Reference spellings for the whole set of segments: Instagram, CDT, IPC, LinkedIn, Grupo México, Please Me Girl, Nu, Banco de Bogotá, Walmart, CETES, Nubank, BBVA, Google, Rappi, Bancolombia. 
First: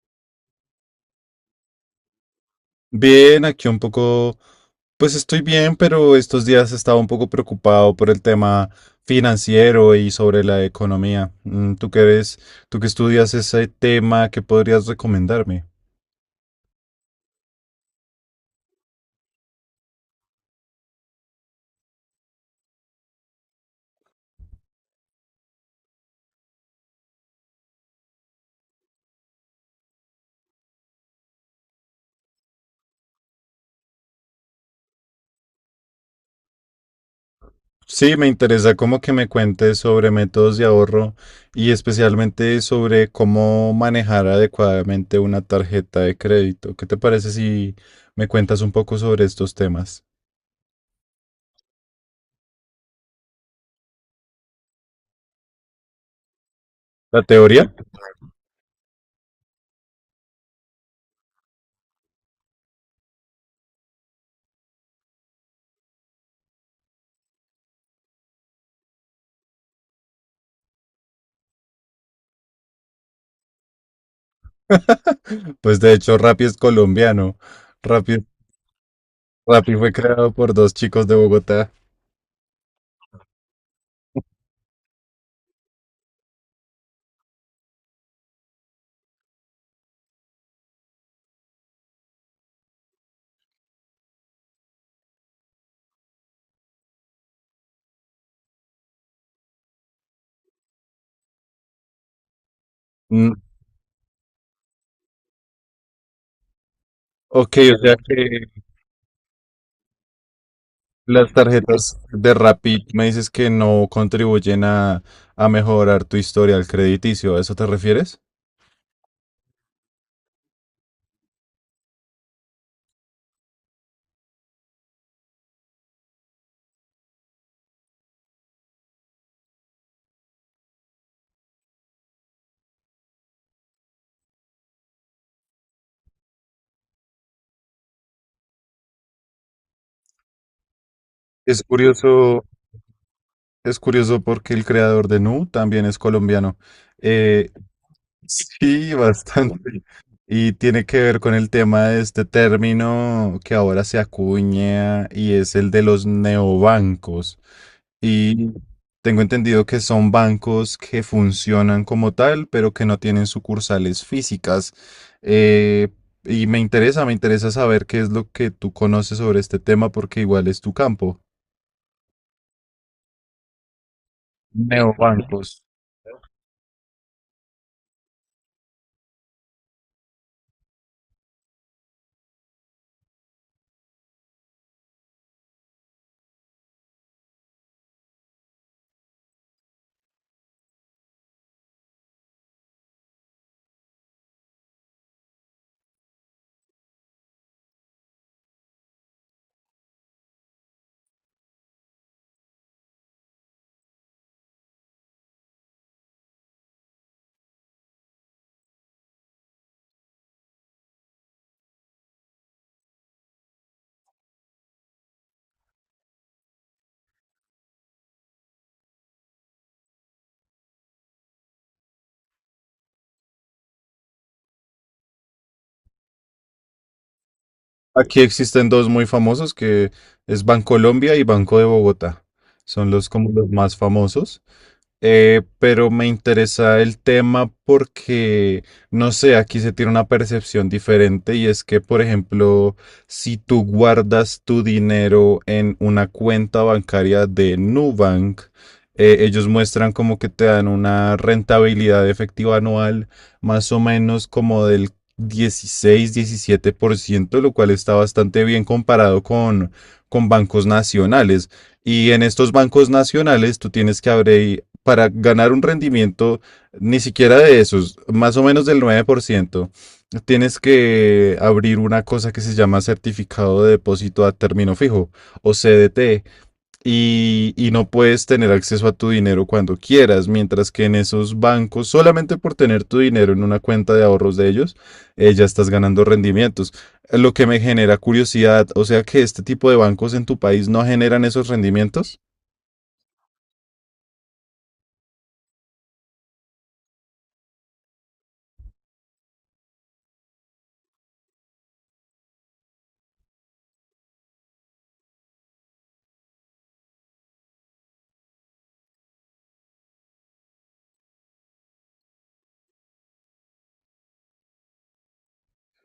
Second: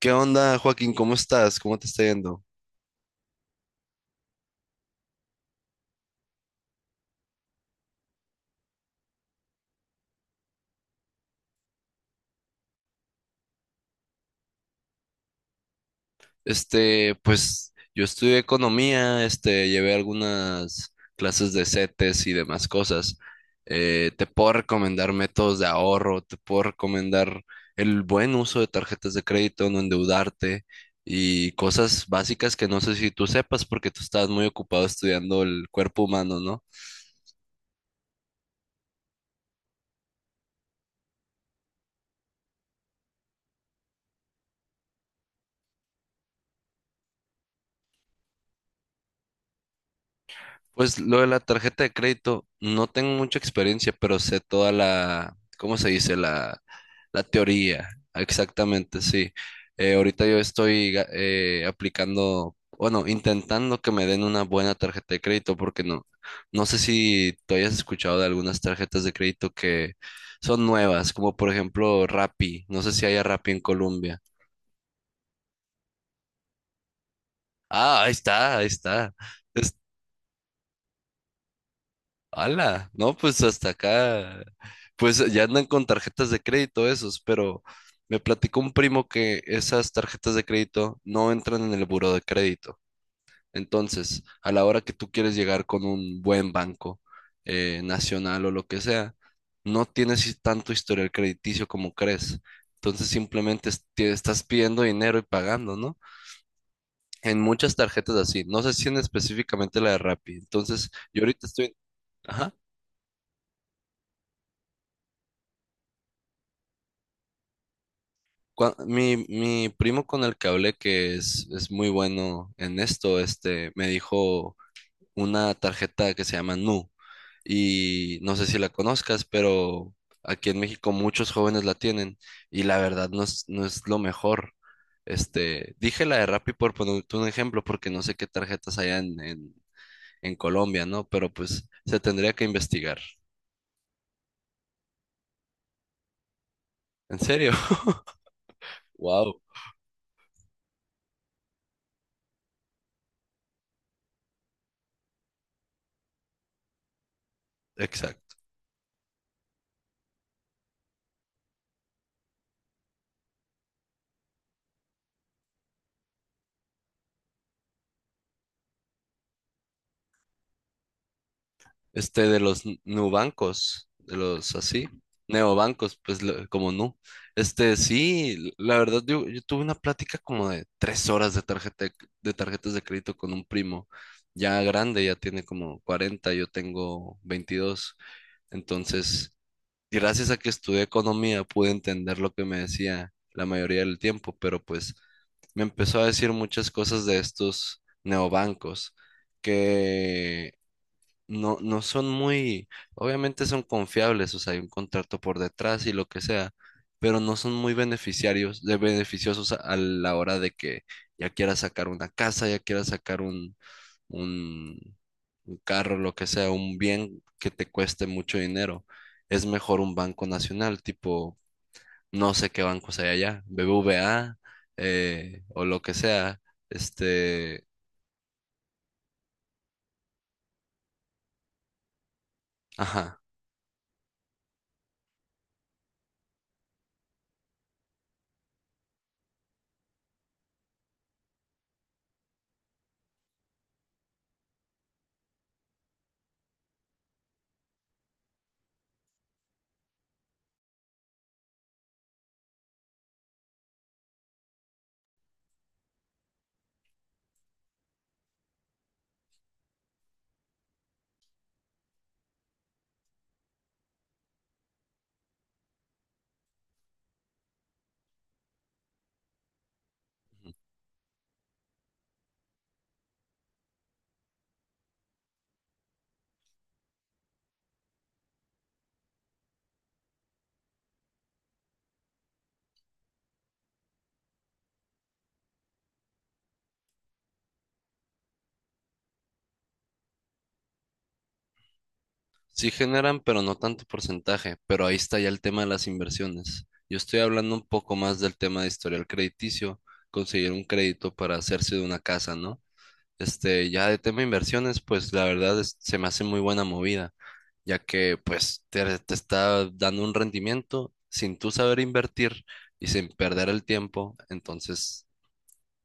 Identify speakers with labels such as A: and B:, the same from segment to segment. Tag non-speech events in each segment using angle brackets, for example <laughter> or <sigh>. A: ¿Qué onda, Joaquín? ¿Cómo estás? ¿Cómo te está yendo?
B: Bien, aquí un poco, pues estoy bien, pero estos días estaba un poco preocupado por el tema financiero y sobre la economía. ¿Tú que eres, tú que estudias ese tema, qué podrías recomendarme?
A: Pues yo estudié economía, llevé algunas clases de CETES y demás cosas. Te puedo recomendar métodos de ahorro, te puedo recomendar el buen uso de tarjetas de crédito, no endeudarte y cosas básicas que no sé si tú sepas porque tú estabas muy ocupado estudiando el cuerpo humano, ¿no?
B: Sí, me interesa como que me cuentes sobre métodos de ahorro y especialmente sobre cómo manejar adecuadamente una tarjeta de crédito. ¿Qué te parece si me cuentas un poco sobre estos temas?
A: Pues lo de la tarjeta de crédito, no tengo mucha experiencia, pero sé toda la, ¿cómo se dice? La
B: ¿La teoría?
A: teoría, exactamente, sí. Ahorita yo estoy aplicando, bueno, intentando que me den una buena tarjeta de crédito, porque no sé si tú hayas escuchado de algunas tarjetas de crédito que son nuevas, como por ejemplo Rappi, no sé si haya Rappi en Colombia.
B: <laughs> Pues de hecho, Rappi es colombiano.
A: Ah, ahí
B: Rappi
A: está, ahí está.
B: Rappi fue creado por dos chicos de Bogotá.
A: Ala, no, pues hasta acá, pues ya andan con tarjetas de crédito esos, pero me platicó un primo que esas tarjetas de crédito no entran en el buró de crédito. Entonces, a la hora que tú quieres llegar con un buen banco nacional o lo que sea, no tienes tanto historial crediticio como crees. Entonces,
B: Mm,
A: simplemente te estás pidiendo dinero y pagando, ¿no? En
B: ok,
A: muchas
B: o sea
A: tarjetas así,
B: que
A: no sé si en específicamente la de Rappi. Entonces, yo
B: las
A: ahorita estoy...
B: tarjetas de
A: Ajá.
B: Rappi me dices que no contribuyen a mejorar tu historial crediticio. ¿A eso te refieres?
A: Mi primo con el que hablé, que es muy bueno en esto, me dijo una tarjeta que se llama Nu. Y no sé si la conozcas, pero aquí en México muchos jóvenes la tienen. Y la verdad no es lo mejor. Este, dije la de Rappi por ponerte un ejemplo, porque no sé qué tarjetas hay en Colombia, ¿no? Pero
B: Es
A: pues se tendría
B: curioso,
A: que investigar.
B: es curioso porque el creador de Nu también es colombiano.
A: ¿En
B: Eh,
A: serio? <laughs>
B: Sí,
A: Wow.
B: bastante. Y tiene que ver con el tema de este término que ahora se acuña y es el de los neobancos.
A: Exacto.
B: Y tengo entendido que son bancos que funcionan como tal, pero que no tienen sucursales físicas. Eh, y me interesa saber qué es lo que tú conoces sobre este tema porque igual es tu campo.
A: Nubancos, de los así,
B: Neobancos.
A: neobancos, pues lo- como no Este, sí, la verdad, yo tuve una plática como de tres horas de tarjeta, de tarjetas de crédito con un primo, ya grande, ya tiene como 40. Yo tengo 22. Entonces, gracias a que estudié economía, pude entender lo que me decía la mayoría del tiempo, pero pues me empezó a decir muchas cosas de estos neobancos que no son muy, obviamente son confiables, o sea, hay un contrato por detrás y lo que sea, pero no son muy beneficiarios, de beneficiosos a la hora de que ya quieras sacar una casa, ya quieras sacar un, un carro, lo que sea, un bien que te cueste mucho dinero. Es mejor un banco nacional, tipo, no sé qué bancos hay allá, BBVA, o lo que sea, este,
B: Aquí existen dos muy famosos que es Bancolombia y Banco de Bogotá. Son los
A: ajá.
B: como los más famosos. Pero me interesa el tema porque, no sé, aquí se tiene una percepción diferente y es que, por ejemplo, si tú guardas tu dinero en una cuenta bancaria de Nubank, ellos muestran como que te dan una rentabilidad efectiva anual más o menos como del 16 17%, lo cual está bastante bien comparado con bancos nacionales. Y en estos bancos nacionales tú tienes que abrir, para ganar un rendimiento ni siquiera de esos, más o menos del 9%, tienes que abrir una cosa que se llama certificado de depósito a término fijo o CDT y no puedes tener acceso a tu dinero cuando quieras, mientras que en esos bancos, solamente por tener tu dinero en una cuenta de ahorros de ellos, ya estás ganando rendimientos. Lo que me genera curiosidad, o sea que este tipo de bancos en tu país no generan esos rendimientos.
A: Sí generan, pero no tanto porcentaje, pero ahí está ya el tema de las inversiones. Yo estoy hablando un poco más del tema de historial crediticio, conseguir un crédito para hacerse de una casa, ¿no? Este, ya de tema de inversiones, pues la verdad se me hace muy buena movida, ya que pues te está dando un rendimiento sin tú saber invertir y sin perder el tiempo, entonces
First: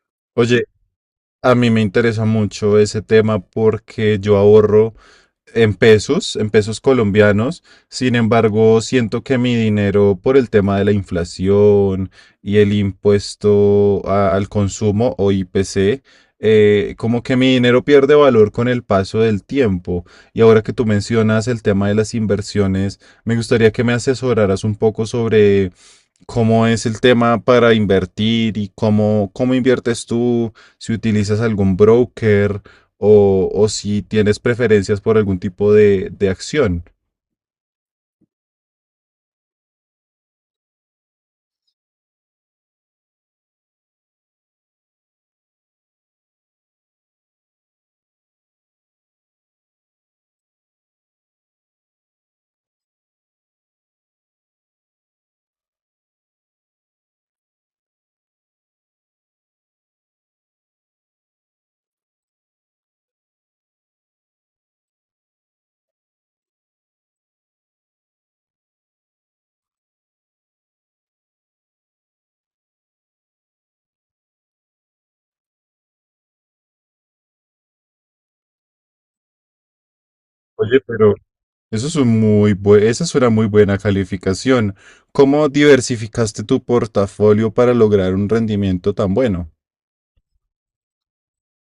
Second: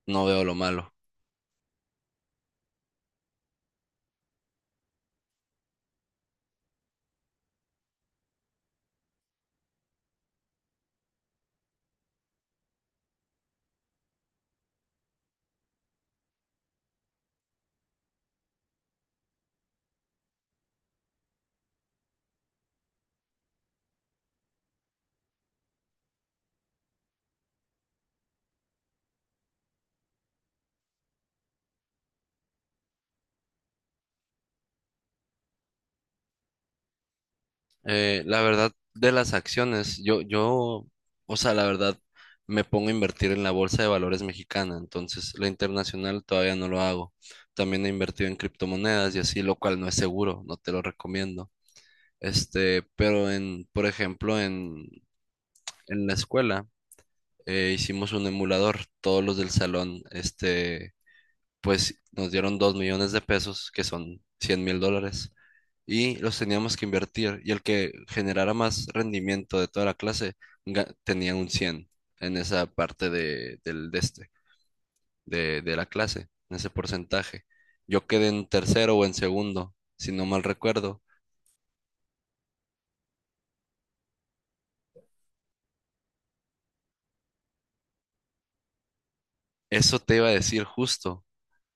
A: no veo lo
B: Oye,
A: malo.
B: a mí me interesa mucho ese tema porque yo ahorro en pesos colombianos. Sin embargo, siento que mi dinero por el tema de la inflación y el impuesto a- al consumo o IPC, como que mi dinero pierde valor con el paso del tiempo. Y ahora que tú mencionas el tema de las inversiones, me gustaría que me asesoraras un poco sobre cómo es el tema para invertir y cómo, cómo inviertes tú, si utilizas algún broker o si tienes preferencias por algún tipo de acción.
A: La verdad de las acciones, o sea, la verdad me pongo a invertir en la bolsa de valores mexicana, entonces la internacional todavía no lo hago. También he invertido en criptomonedas y así, lo cual no es seguro, no te lo recomiendo. Este, pero por ejemplo, en la escuela hicimos un emulador, todos los del salón, este, pues nos dieron 2 millones de pesos, que son $100,000, y los teníamos que invertir. Y el que generara más rendimiento de toda la clase tenía un 100 en esa parte de, del, de, este, de la clase, en ese porcentaje. Yo quedé en tercero o en segundo, si no mal
B: Oye,
A: recuerdo.
B: pero eso es un muy bue- esa es una muy buena calificación. ¿Cómo diversificaste tu portafolio para lograr un rendimiento tan bueno?
A: Eso te iba a decir justo.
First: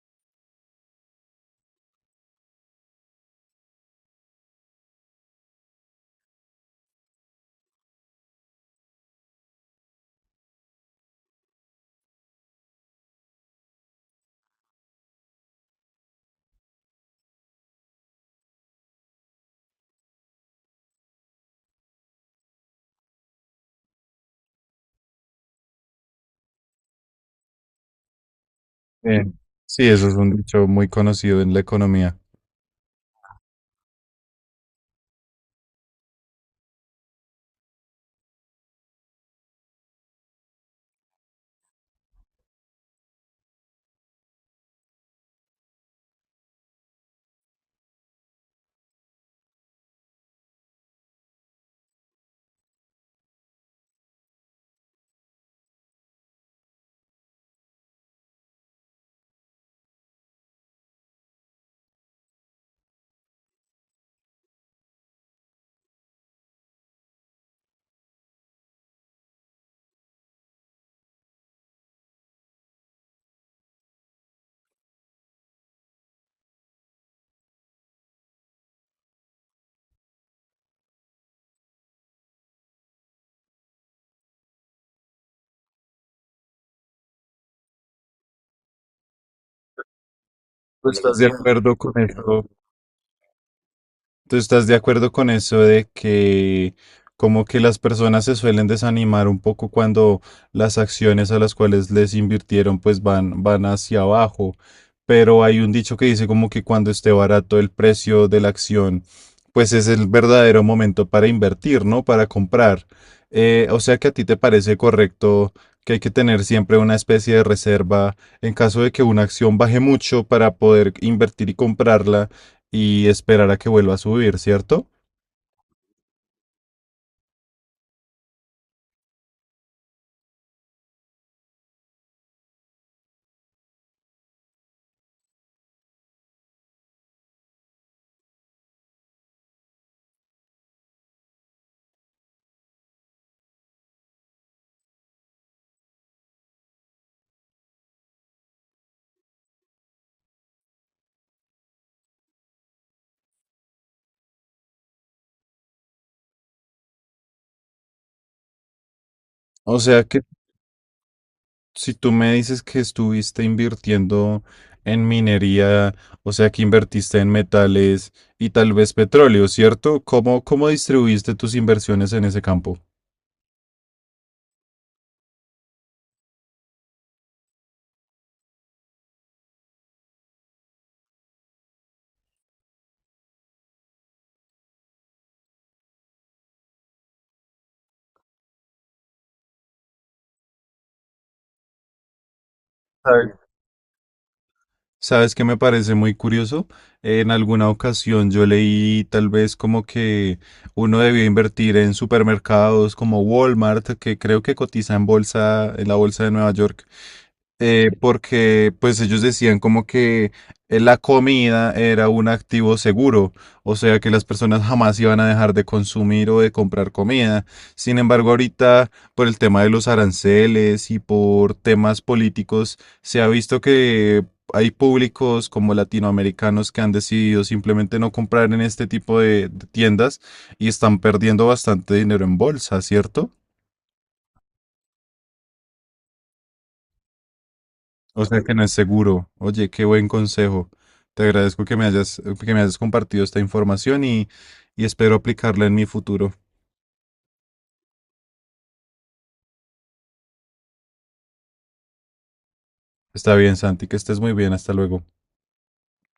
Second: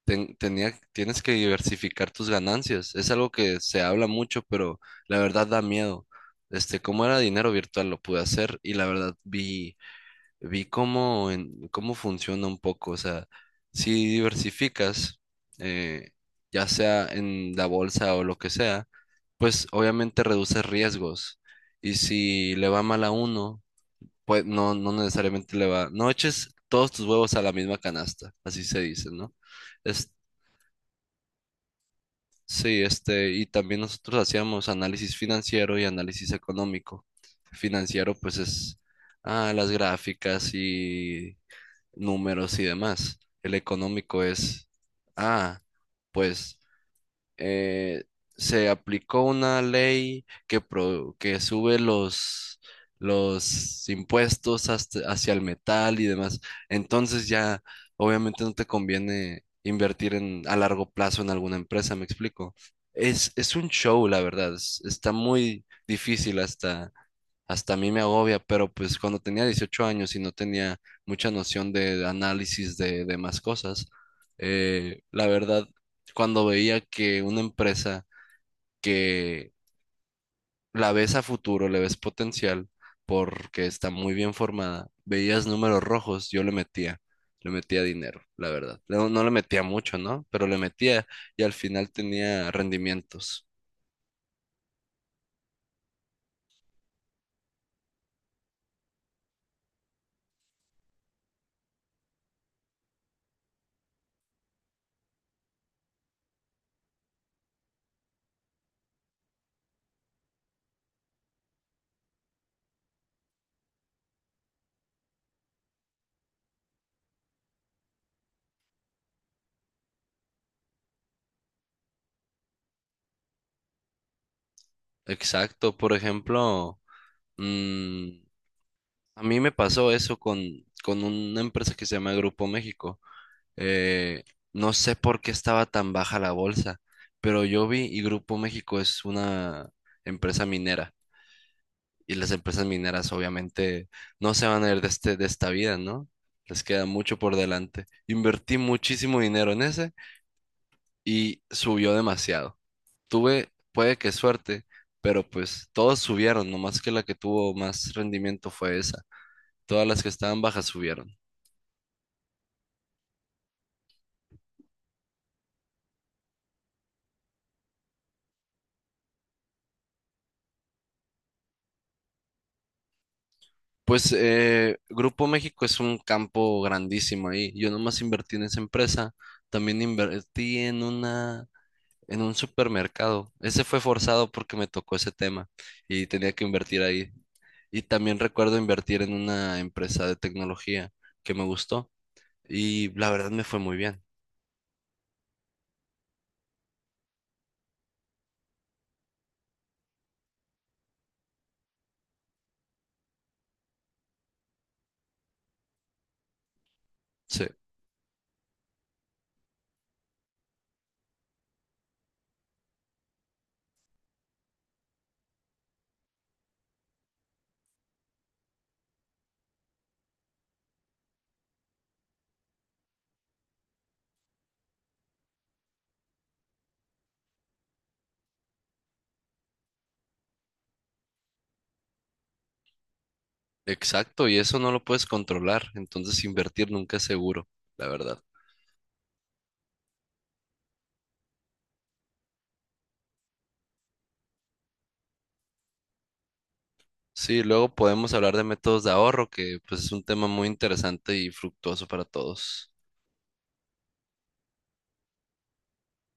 A: Tienes que diversificar tus ganancias. Es algo que se habla mucho, pero la verdad da miedo. Este, como era dinero virtual, lo pude hacer y la verdad vi cómo funciona un poco. O sea, si diversificas, eh, ya sea en la bolsa o lo que sea, pues obviamente reduces riesgos. Y si le va mal a uno, pues no necesariamente le va. No eches todos tus huevos a la misma canasta, así se dice,
B: Eh,
A: ¿no?
B: sí, eso es un dicho muy conocido en la economía.
A: Sí, este, y también nosotros hacíamos análisis financiero y análisis económico. Financiero, pues es las gráficas y números y demás. El económico es, ah, pues eh, se aplicó una ley que sube los impuestos hacia el metal y demás. Entonces ya obviamente no te conviene invertir a largo plazo en alguna empresa, ¿me explico? Es un show, la verdad. Está muy difícil, hasta a mí me agobia, pero pues cuando tenía 18 años y no tenía mucha noción de análisis de demás cosas, la verdad, cuando veía que una empresa que la ves a futuro, le ves potencial, porque está muy bien formada, veías números rojos, le metía dinero, la verdad. No le metía mucho, ¿no? Pero le
B: ¿Tú
A: metía
B: estás de
A: y al
B: acuerdo
A: final
B: con eso?
A: tenía rendimientos.
B: ¿Tú estás de acuerdo con eso de que como que las personas se suelen desanimar un poco cuando las acciones a las cuales les invirtieron pues van, van hacia abajo? Pero hay un dicho que dice como que cuando esté barato el precio de la acción, pues es el verdadero momento para invertir, ¿no? Para comprar. O sea que a ti te parece correcto que hay que tener siempre una especie de reserva en caso de que una acción baje mucho para poder invertir y comprarla y esperar a que vuelva a subir, ¿cierto?
A: Exacto, por ejemplo, mm, a mí me pasó eso con una empresa que se llama Grupo México. Eh, no sé por qué estaba tan baja la bolsa, pero yo vi y Grupo México es una empresa minera. Y las empresas mineras obviamente no se van a ir de esta vida, ¿no? Les queda mucho por delante. Invertí muchísimo dinero en ese y subió demasiado. Tuve, puede que suerte, pero pues todos subieron, nomás que la que tuvo más rendimiento fue esa.
B: O
A: Todas las
B: sea
A: que
B: que
A: estaban bajas subieron.
B: si tú me dices que estuviste invirtiendo en minería, o sea que invertiste en metales y tal vez petróleo, ¿cierto? ¿Cómo, cómo distribuiste tus inversiones en ese campo?
A: Pues Grupo México es un campo grandísimo ahí. Yo nomás invertí en esa empresa. También invertí en en un supermercado. Ese fue forzado porque me tocó ese tema y tenía que invertir ahí. Y también recuerdo invertir en una empresa de tecnología que me gustó y la verdad me fue muy bien.
B: ¿Sabes qué me parece muy curioso? En alguna ocasión yo leí tal vez como que uno debía invertir en supermercados como Walmart, que creo que cotiza en bolsa, en la bolsa de Nueva York,
A: Sí,
B: porque pues ellos decían como que la comida era un activo seguro, o sea que las personas jamás iban a dejar de consumir o de comprar comida. Sin embargo, ahorita por el tema de los aranceles y por temas políticos, se ha visto que hay públicos como latinoamericanos que han decidido simplemente no comprar en este tipo de tiendas y están perdiendo bastante dinero en bolsa, ¿cierto?
A: exacto. Y eso no lo puedes controlar. Entonces invertir nunca es seguro, la verdad.
B: O sea que no es seguro. Oye, qué buen consejo. Te agradezco que me hayas compartido esta información y espero aplicarla en mi futuro.
A: Sí, luego podemos hablar de métodos de ahorro, que pues es un tema muy interesante y fructuoso para todos.
B: Está bien, Santi, que estés muy bien. Hasta luego.